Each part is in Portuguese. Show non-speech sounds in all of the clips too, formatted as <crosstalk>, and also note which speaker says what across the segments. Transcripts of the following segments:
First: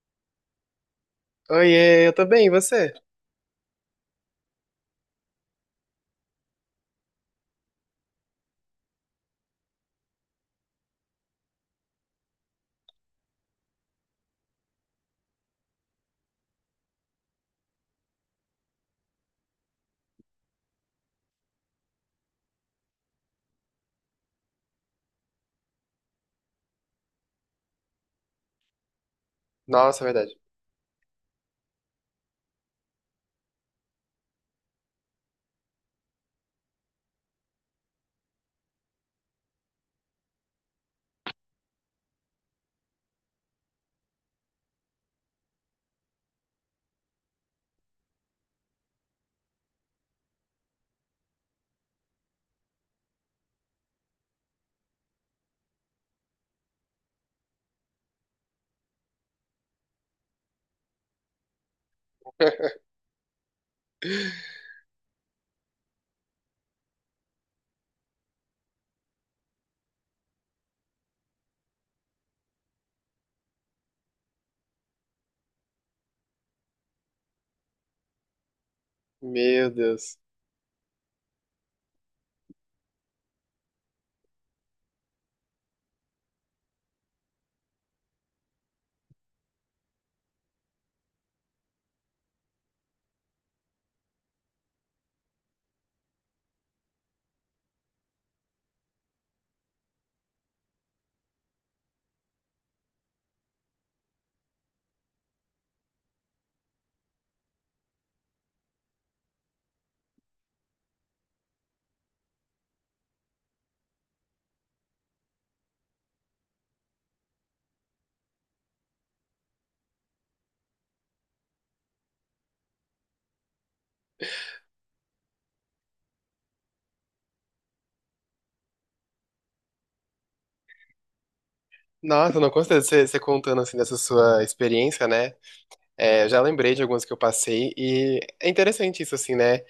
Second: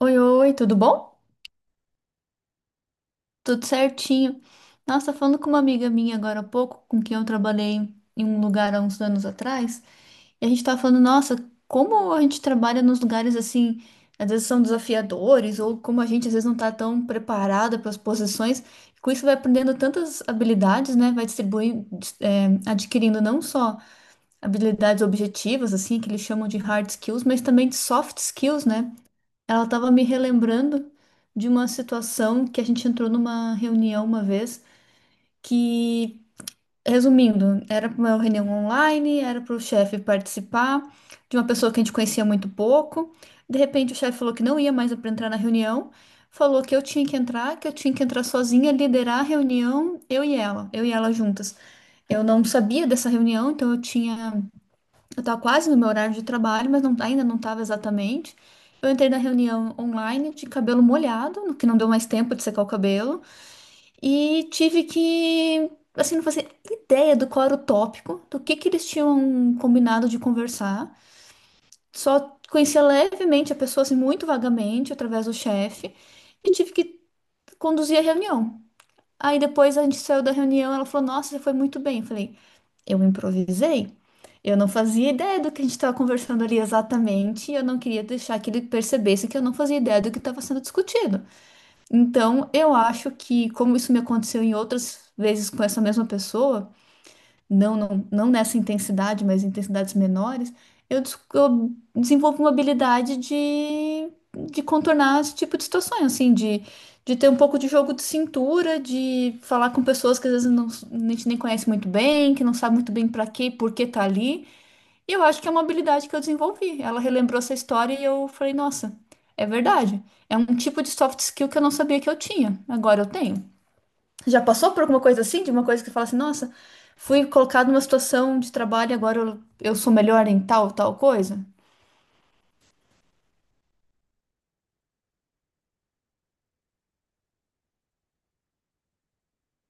Speaker 1: Oi, oi, tudo bom?
Speaker 2: Oiê, eu tô bem, e você?
Speaker 1: Tudo certinho. Nossa, falando com uma amiga minha agora há pouco, com quem eu trabalhei em um lugar há uns anos atrás, e a gente tava falando, nossa, como a gente trabalha nos lugares assim, às vezes são desafiadores, ou como a gente às vezes não tá tão preparada para as posições, e com isso vai aprendendo tantas habilidades, né? Vai distribuindo, adquirindo não só habilidades objetivas, assim, que eles chamam de hard skills, mas também de soft skills, né? Ela estava me
Speaker 2: Nossa, é verdade.
Speaker 1: relembrando de uma situação que a gente entrou numa reunião uma vez, que, resumindo, era uma reunião online, era para o chefe participar de uma pessoa que a gente conhecia muito pouco. De repente, o chefe falou que não ia mais para entrar na reunião, falou que eu tinha que entrar, que eu tinha que entrar sozinha, liderar a reunião, eu e ela juntas. Eu não sabia dessa reunião, então eu tinha eu estava quase no meu horário de trabalho, mas ainda não estava exatamente. Eu entrei na reunião online de cabelo molhado, no que não deu mais tempo de secar o
Speaker 2: <laughs>
Speaker 1: cabelo, e tive que, assim, não fazia ideia do qual era o tópico, do que eles tinham combinado de conversar. Só conhecia levemente a pessoa, assim, muito vagamente, através do chefe, e tive que conduzir a reunião. Aí
Speaker 2: Meu
Speaker 1: depois a gente
Speaker 2: Deus.
Speaker 1: saiu da reunião, ela falou: Nossa, você foi muito bem. Eu falei. Eu improvisei. Eu não fazia ideia do que a gente estava conversando ali exatamente, e eu não queria deixar que ele percebesse que eu não fazia ideia do que estava sendo discutido. Então, eu acho que, como isso me aconteceu em outras vezes com essa mesma pessoa, não, não, não nessa intensidade, mas em intensidades menores, eu, eu desenvolvo uma habilidade de contornar esse tipo de situações, assim, de ter um pouco de jogo de cintura, de falar com pessoas que às vezes não, a gente nem conhece muito bem, que não sabe muito bem para quê e por que tá ali. E eu acho que é uma habilidade que eu desenvolvi. Ela relembrou essa história e eu falei, nossa, é verdade. É um tipo de soft skill que eu não sabia que eu tinha. Agora eu tenho. Já passou por alguma coisa assim? De uma coisa que você fala assim, nossa, fui colocado numa situação de trabalho e agora eu sou melhor em tal, tal coisa?
Speaker 2: Nossa, não consigo você, contando assim dessa sua experiência, né? É, eu já lembrei de algumas que eu passei e é interessante isso, assim, né?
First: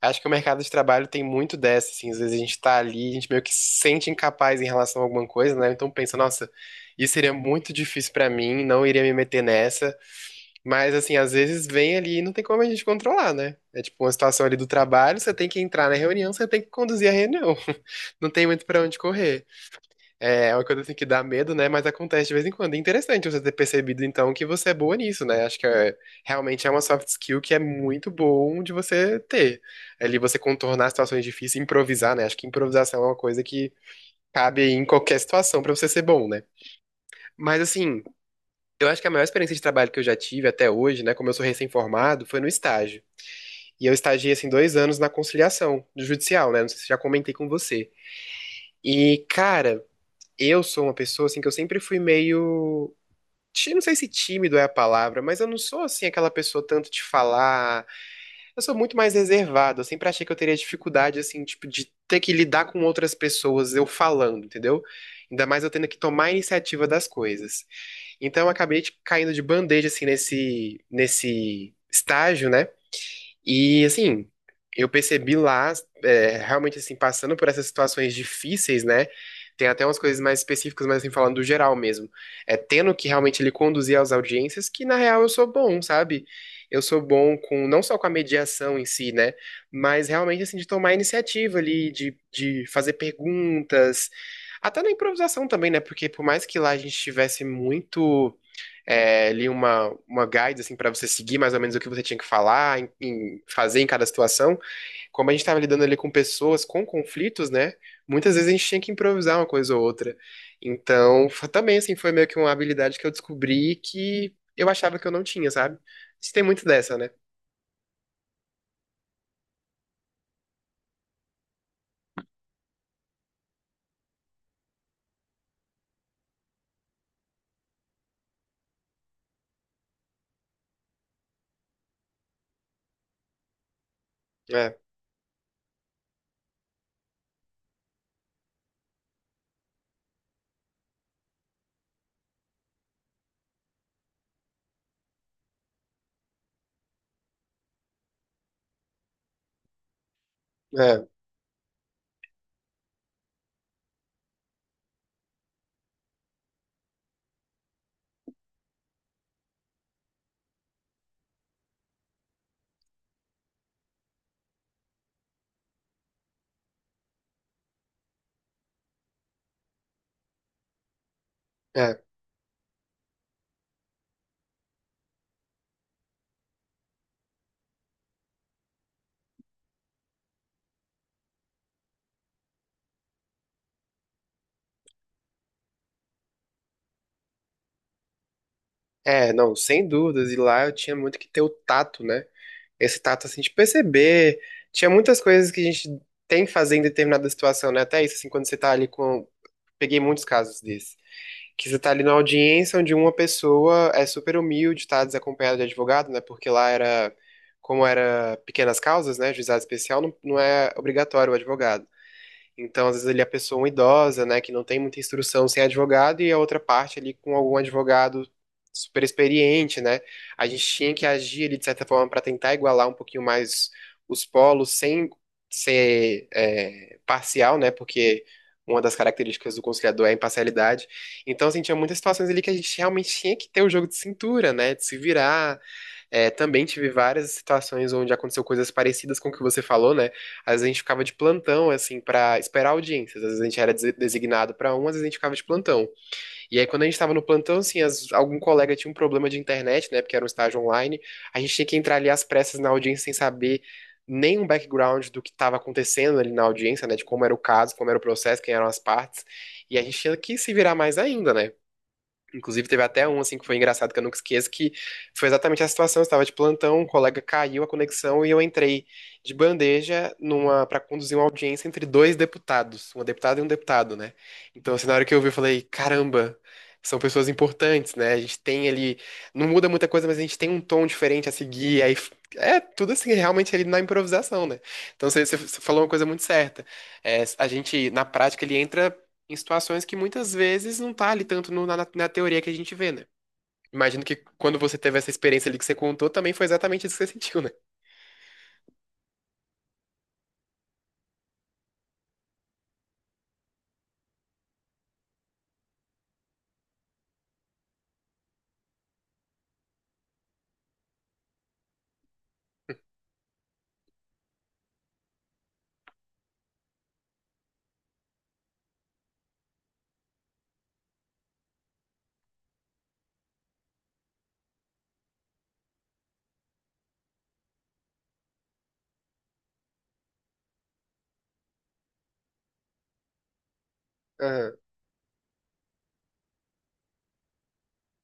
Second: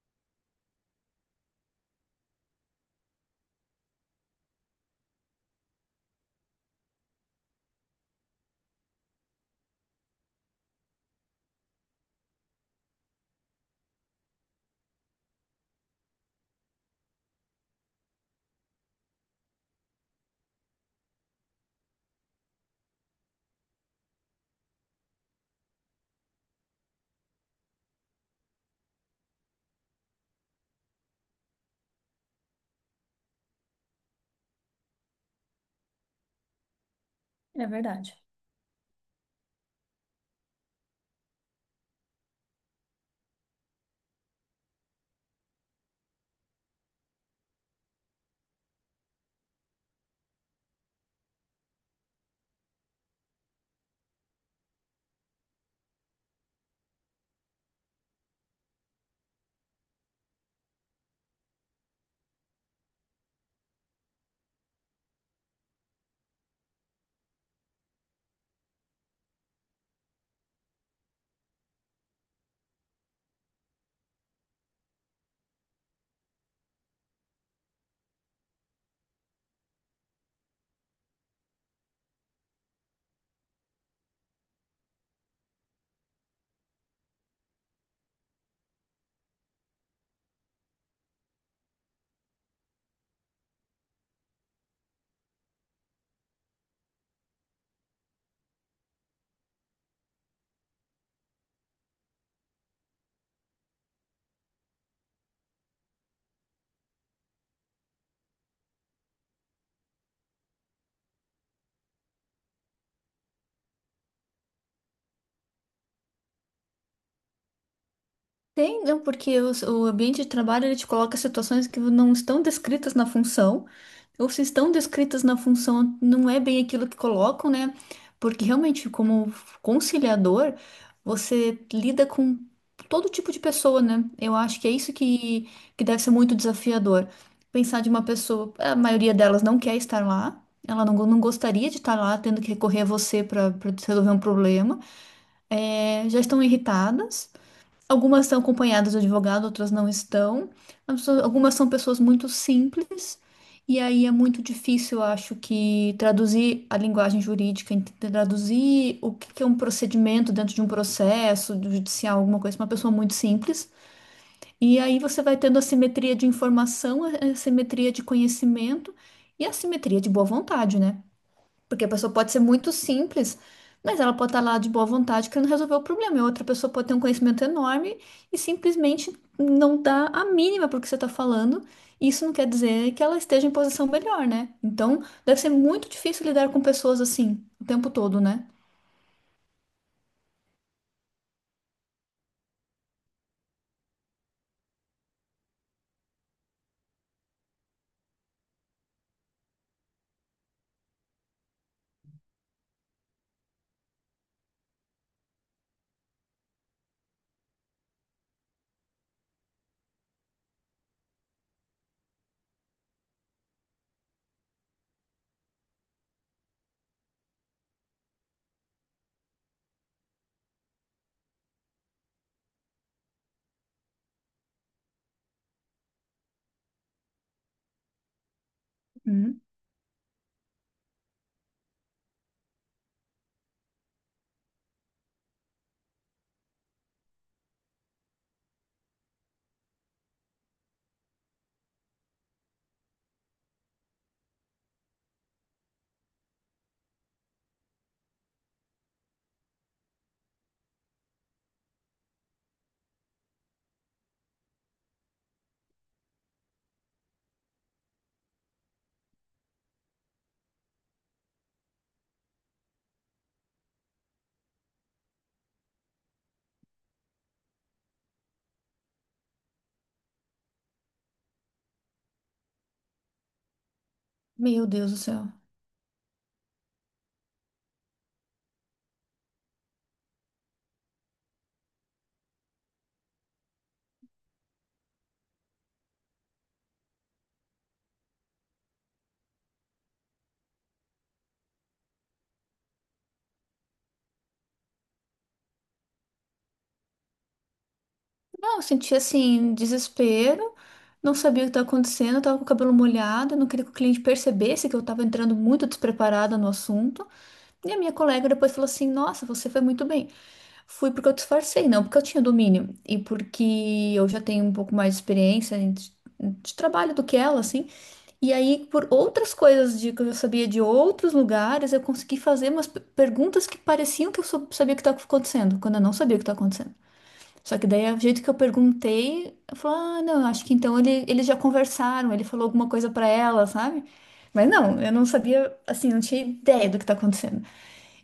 Speaker 2: Acho que o mercado de trabalho tem muito dessa, assim, às vezes a gente tá ali, a gente meio que se sente incapaz em relação a alguma coisa, né? Então pensa, nossa, isso seria muito difícil pra mim, não iria me meter nessa. Mas, assim, às vezes vem ali e não tem como a gente controlar, né? É tipo uma situação ali do trabalho, você tem que entrar na reunião, você tem que conduzir a reunião. <laughs> Não tem muito pra onde correr. É uma coisa assim que dá medo, né? Mas acontece de vez em quando. É interessante você ter percebido, então, que você é boa nisso, né? Realmente é uma soft skill que é muito bom de você ter. Ali você contornar situações difíceis, improvisar, né? Acho que improvisação é uma coisa que cabe aí em qualquer situação pra você ser bom, né? Mas,
Speaker 1: É
Speaker 2: assim.
Speaker 1: verdade.
Speaker 2: Eu acho que a maior experiência de trabalho que eu já tive até hoje, né, como eu sou recém-formado, foi no estágio. E eu estagiei, assim, dois anos na conciliação do judicial, né? Não sei se já comentei com você. E, cara, eu sou uma pessoa, assim, que eu sempre fui meio. Não sei se tímido é a palavra, mas eu não sou, assim, aquela pessoa tanto de falar. Eu sou muito mais reservado. Eu sempre achei que eu teria dificuldade, assim, tipo, de ter que lidar com outras pessoas eu falando, entendeu? Ainda mais eu tendo que tomar a iniciativa das coisas. Então eu acabei tipo, caindo de bandeja assim nesse estágio, né? E assim, eu percebi lá realmente assim passando por essas situações difíceis, né? Tem até umas coisas mais específicas, mas assim falando do geral mesmo. É tendo que realmente ele conduzir às audiências, que na real eu sou bom, sabe? Eu sou bom com não só com a mediação em si, né? Mas realmente assim de tomar iniciativa ali, de fazer perguntas, até na improvisação também, né? Porque por mais que lá a gente tivesse muito uma guide assim para você seguir mais ou menos o que você tinha que falar, em fazer em cada situação. Como a gente estava lidando ali com pessoas com conflitos, né? Muitas vezes a gente tinha que improvisar uma coisa ou outra. Então, também assim foi meio que uma habilidade que eu descobri que eu achava que eu não tinha, sabe? Isso tem muito dessa, né?
Speaker 1: Tem, não, porque o ambiente de trabalho ele te coloca situações que não estão descritas na função, ou se estão descritas na função, não é bem aquilo que colocam, né? Porque realmente, como conciliador, você lida com todo tipo de pessoa, né? Eu acho que é
Speaker 2: É,
Speaker 1: isso que deve ser muito desafiador. Pensar de uma pessoa, a maioria delas não quer estar lá, ela não, não gostaria de estar lá, tendo que recorrer a você para resolver um problema, já estão irritadas. Algumas estão acompanhadas de advogado, outras não estão.
Speaker 2: é,
Speaker 1: Algumas são pessoas muito simples, e aí é muito difícil, eu acho, que traduzir a linguagem jurídica, traduzir o que que é um procedimento dentro de um processo do judicial, alguma coisa, pra uma pessoa muito simples. E aí você vai tendo a simetria de informação, a assimetria de conhecimento e a simetria de boa vontade, né? Porque a
Speaker 2: é.
Speaker 1: pessoa pode ser muito simples, mas ela pode estar lá de boa vontade querendo resolver o problema. E outra pessoa pode ter um conhecimento enorme e simplesmente não dá a mínima para o que você está falando. Isso não quer dizer que ela esteja em posição melhor, né? Então, deve ser muito difícil lidar com pessoas assim o tempo todo, né?
Speaker 2: É, não, sem dúvidas. E lá eu tinha muito que ter o tato, né? Esse tato assim de perceber. Tinha muitas coisas que a gente tem que fazer em determinada situação, né? Até isso, assim, quando você tá ali com, peguei muitos casos desse. Que você tá ali na audiência onde uma pessoa é super humilde, tá desacompanhada de advogado, né? Porque lá era, como era pequenas causas, né? Juizado especial, não é obrigatório o advogado. Então, às vezes ali a pessoa é uma idosa, né, que não tem muita instrução sem advogado e a outra parte ali com algum advogado super experiente, né? A gente tinha que agir ali de certa forma para tentar igualar um pouquinho mais os polos sem ser parcial, né? Porque uma das
Speaker 1: Uhum.
Speaker 2: características do conciliador é a imparcialidade. Então, assim, tinha muitas situações ali que a gente realmente tinha que ter o jogo de cintura, né? De se virar, também tive várias situações onde aconteceu coisas parecidas com o que você falou, né? Às vezes a gente ficava de plantão, assim, pra esperar audiências. Às vezes a gente era designado pra um, às vezes a gente ficava de plantão. E aí, quando a gente tava no plantão, assim, algum colega tinha um problema de internet, né? Porque era um estágio online. A gente tinha que entrar ali às pressas na audiência sem saber nenhum background do que estava acontecendo ali na audiência, né? De como era o caso, como era o processo, quem eram as partes. E a gente tinha que se virar mais ainda, né? Inclusive, teve até um, assim, que foi engraçado, que eu nunca esqueço, que foi exatamente a situação. Eu estava de plantão, um colega caiu a conexão e eu entrei de bandeja numa para conduzir uma audiência entre dois deputados, uma deputada e um deputado, né?
Speaker 1: Meu
Speaker 2: Então, assim,
Speaker 1: Deus
Speaker 2: na
Speaker 1: do
Speaker 2: hora que eu vi,
Speaker 1: céu.
Speaker 2: eu falei, caramba, são pessoas importantes, né? A gente tem ali, não muda muita coisa, mas a gente tem um tom diferente a seguir, aí... É tudo assim, realmente ali na improvisação, né? Então você falou uma coisa muito certa. É, a gente, na prática, ele entra em situações que muitas vezes não tá ali tanto na teoria que a gente vê, né? Imagino que quando você teve essa experiência ali que você contou, também foi exatamente isso que você <laughs> sentiu, né?
Speaker 1: Não, eu senti assim, desespero, não sabia o que estava acontecendo, eu tava com o cabelo molhado, eu não queria que o cliente percebesse que eu estava entrando muito despreparada no assunto. E a minha colega depois falou assim: Nossa, você foi muito bem. Fui porque eu disfarcei, não porque eu tinha domínio. E porque eu já tenho um pouco mais de experiência de trabalho do que ela, assim. E aí, por outras coisas de, que eu já sabia de outros lugares, eu consegui fazer umas perguntas que pareciam que eu sabia o que estava acontecendo, quando eu não sabia o que estava acontecendo. Só que daí, o jeito que eu perguntei, eu falei, ah, não, acho que então ele, eles já conversaram, ele falou alguma coisa para ela, sabe? Mas
Speaker 2: Aham.
Speaker 1: não, eu não sabia, assim, não tinha ideia do que tá acontecendo.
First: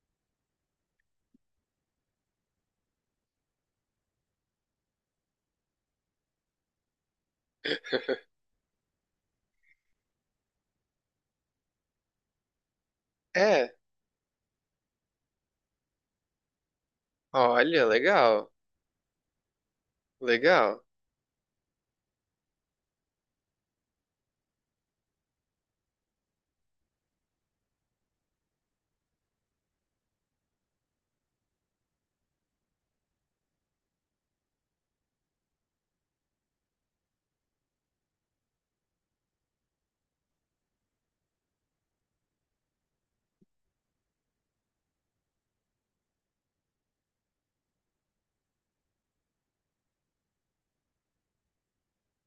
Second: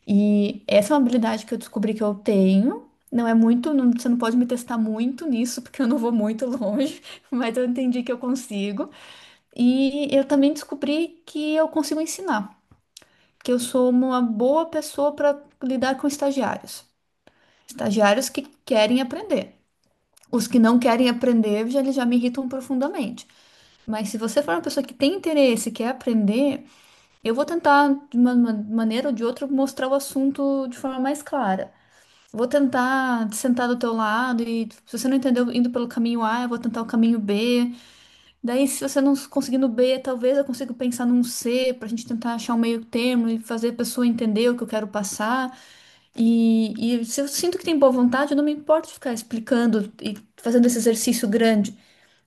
Speaker 1: E essa é uma habilidade que eu descobri que eu tenho. Não é muito, você não pode me testar muito nisso, porque eu não vou muito longe, <laughs> mas eu entendi que eu consigo. E eu também descobri que eu consigo ensinar, que eu
Speaker 2: É,
Speaker 1: sou uma boa pessoa para lidar com estagiários.
Speaker 2: olha,
Speaker 1: Estagiários que
Speaker 2: legal,
Speaker 1: querem aprender. Os que não
Speaker 2: legal.
Speaker 1: querem aprender, já, eles já me irritam profundamente. Mas se você for uma pessoa que tem interesse, quer aprender, eu vou tentar, de uma maneira ou de outra, mostrar o assunto de forma mais clara. Vou tentar sentar do teu lado e se você não entendeu indo pelo caminho A, eu vou tentar o caminho B. Daí, se você não conseguir no B, talvez eu consiga pensar num C pra gente tentar achar um meio termo e fazer a pessoa entender o que eu quero passar. E se eu sinto que tem boa vontade, eu não me importo de ficar explicando e fazendo esse exercício grande.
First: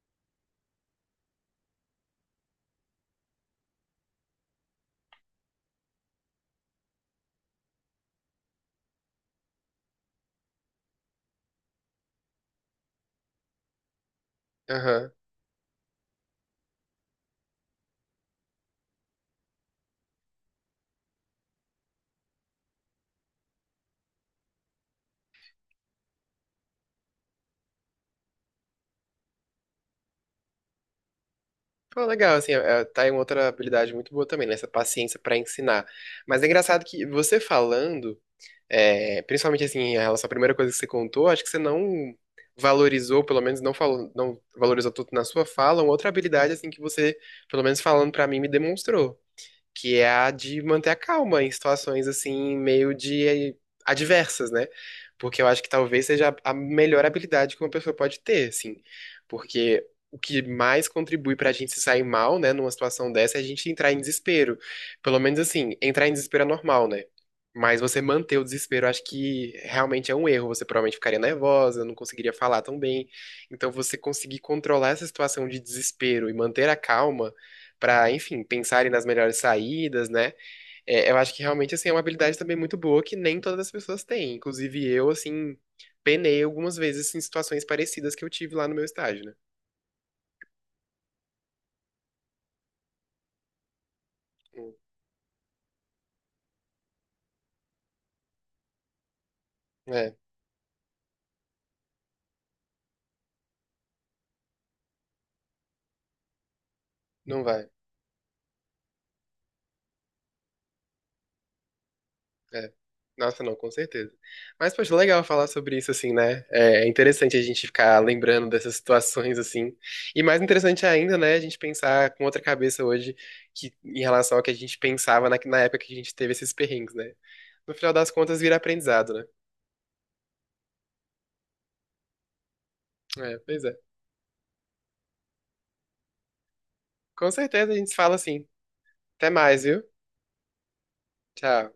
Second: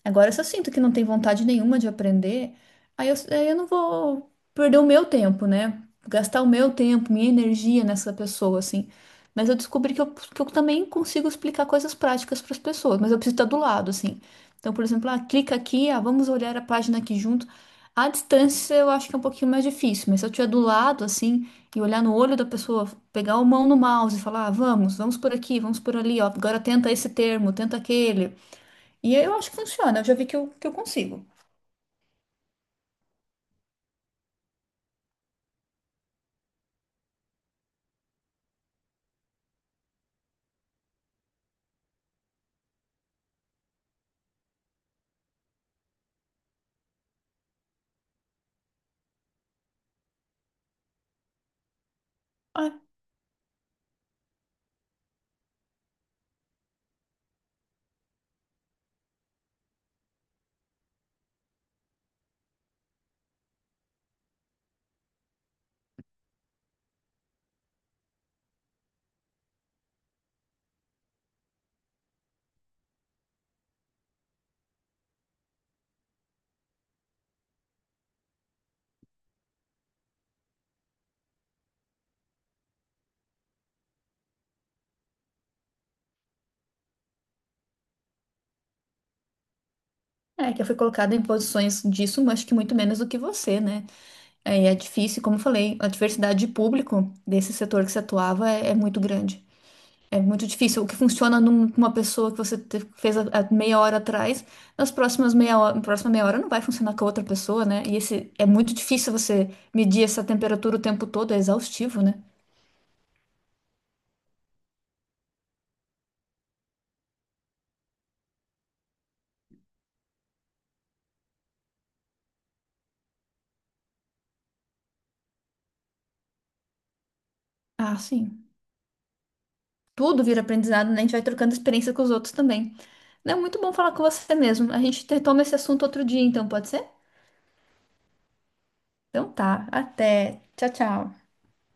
Speaker 1: Agora, se eu sinto que não tem vontade nenhuma de aprender, aí eu não vou perder o meu tempo, né? Gastar o meu tempo, minha energia nessa pessoa, assim. Mas eu descobri que que eu também consigo explicar coisas práticas para as pessoas, mas eu preciso estar do lado, assim. Então, por exemplo,
Speaker 2: Aham.
Speaker 1: ah, clica aqui, ah, vamos olhar a página aqui junto. À distância, eu acho que é um pouquinho mais difícil, mas se eu estiver do lado, assim, e olhar no olho da pessoa, pegar a mão no mouse e falar, ah, vamos, vamos por aqui, vamos por ali, ó, agora tenta esse termo, tenta aquele. E eu acho que funciona, eu já vi que eu consigo.
Speaker 2: Pô, legal, assim, é, tá aí uma outra habilidade muito boa também, né? Essa paciência pra ensinar. Mas é engraçado que você falando, é, principalmente assim, em relação à primeira coisa que você contou, acho que você não valorizou, pelo menos não falou, não valorizou tanto na sua fala, uma outra habilidade assim que você, pelo menos falando pra mim, me demonstrou. Que é a de manter a calma em situações assim
Speaker 1: Ah,
Speaker 2: meio de adversas, né? Porque eu acho que talvez seja a melhor habilidade que uma pessoa pode ter, assim. Porque o que mais contribui pra gente se sair mal, né, numa situação dessa, é a gente entrar em desespero. Pelo menos assim, entrar em desespero é normal, né? Mas você manter o desespero, eu acho que realmente é um erro. Você provavelmente ficaria nervosa, não conseguiria falar tão bem. Então, você conseguir controlar essa situação de desespero e manter a calma para, enfim, pensarem nas melhores saídas, né? É, eu acho que realmente, assim, é uma habilidade também muito boa que nem todas as pessoas têm. Inclusive eu, assim, penei algumas vezes em situações parecidas que eu tive lá no meu estágio, né?
Speaker 1: é, que eu fui colocada em posições disso, mas que muito menos do que você, né? É, e
Speaker 2: Hum,
Speaker 1: é difícil, como eu falei, a diversidade de público desse setor que você atuava é muito grande.
Speaker 2: é,
Speaker 1: É muito difícil. O que funciona numa pessoa que você fez há meia hora atrás, nas próximas meia hora, na próxima meia hora não vai funcionar com a outra
Speaker 2: não
Speaker 1: pessoa,
Speaker 2: vai.
Speaker 1: né? E esse, é muito difícil você medir essa temperatura o tempo todo, é exaustivo, né?
Speaker 2: É. Nossa, não, com certeza. Mas, poxa, legal falar sobre isso, assim, né? É interessante a gente ficar lembrando dessas situações, assim. E mais interessante ainda, né, a gente pensar com outra cabeça hoje que, em relação ao que a gente pensava na época que a gente teve esses perrengues, né? No final
Speaker 1: Ah,
Speaker 2: das contas,
Speaker 1: sim.
Speaker 2: vira aprendizado, né?
Speaker 1: Tudo vira aprendizado, né? A gente vai trocando experiência com os outros também.
Speaker 2: É,
Speaker 1: Não, muito
Speaker 2: pois
Speaker 1: bom
Speaker 2: é.
Speaker 1: falar com você mesmo. A gente retoma esse assunto outro dia, então, pode ser?
Speaker 2: Com certeza a gente se fala assim. Até
Speaker 1: Então
Speaker 2: mais,
Speaker 1: tá.
Speaker 2: viu?
Speaker 1: Até. Tchau, tchau.
Speaker 2: Tchau.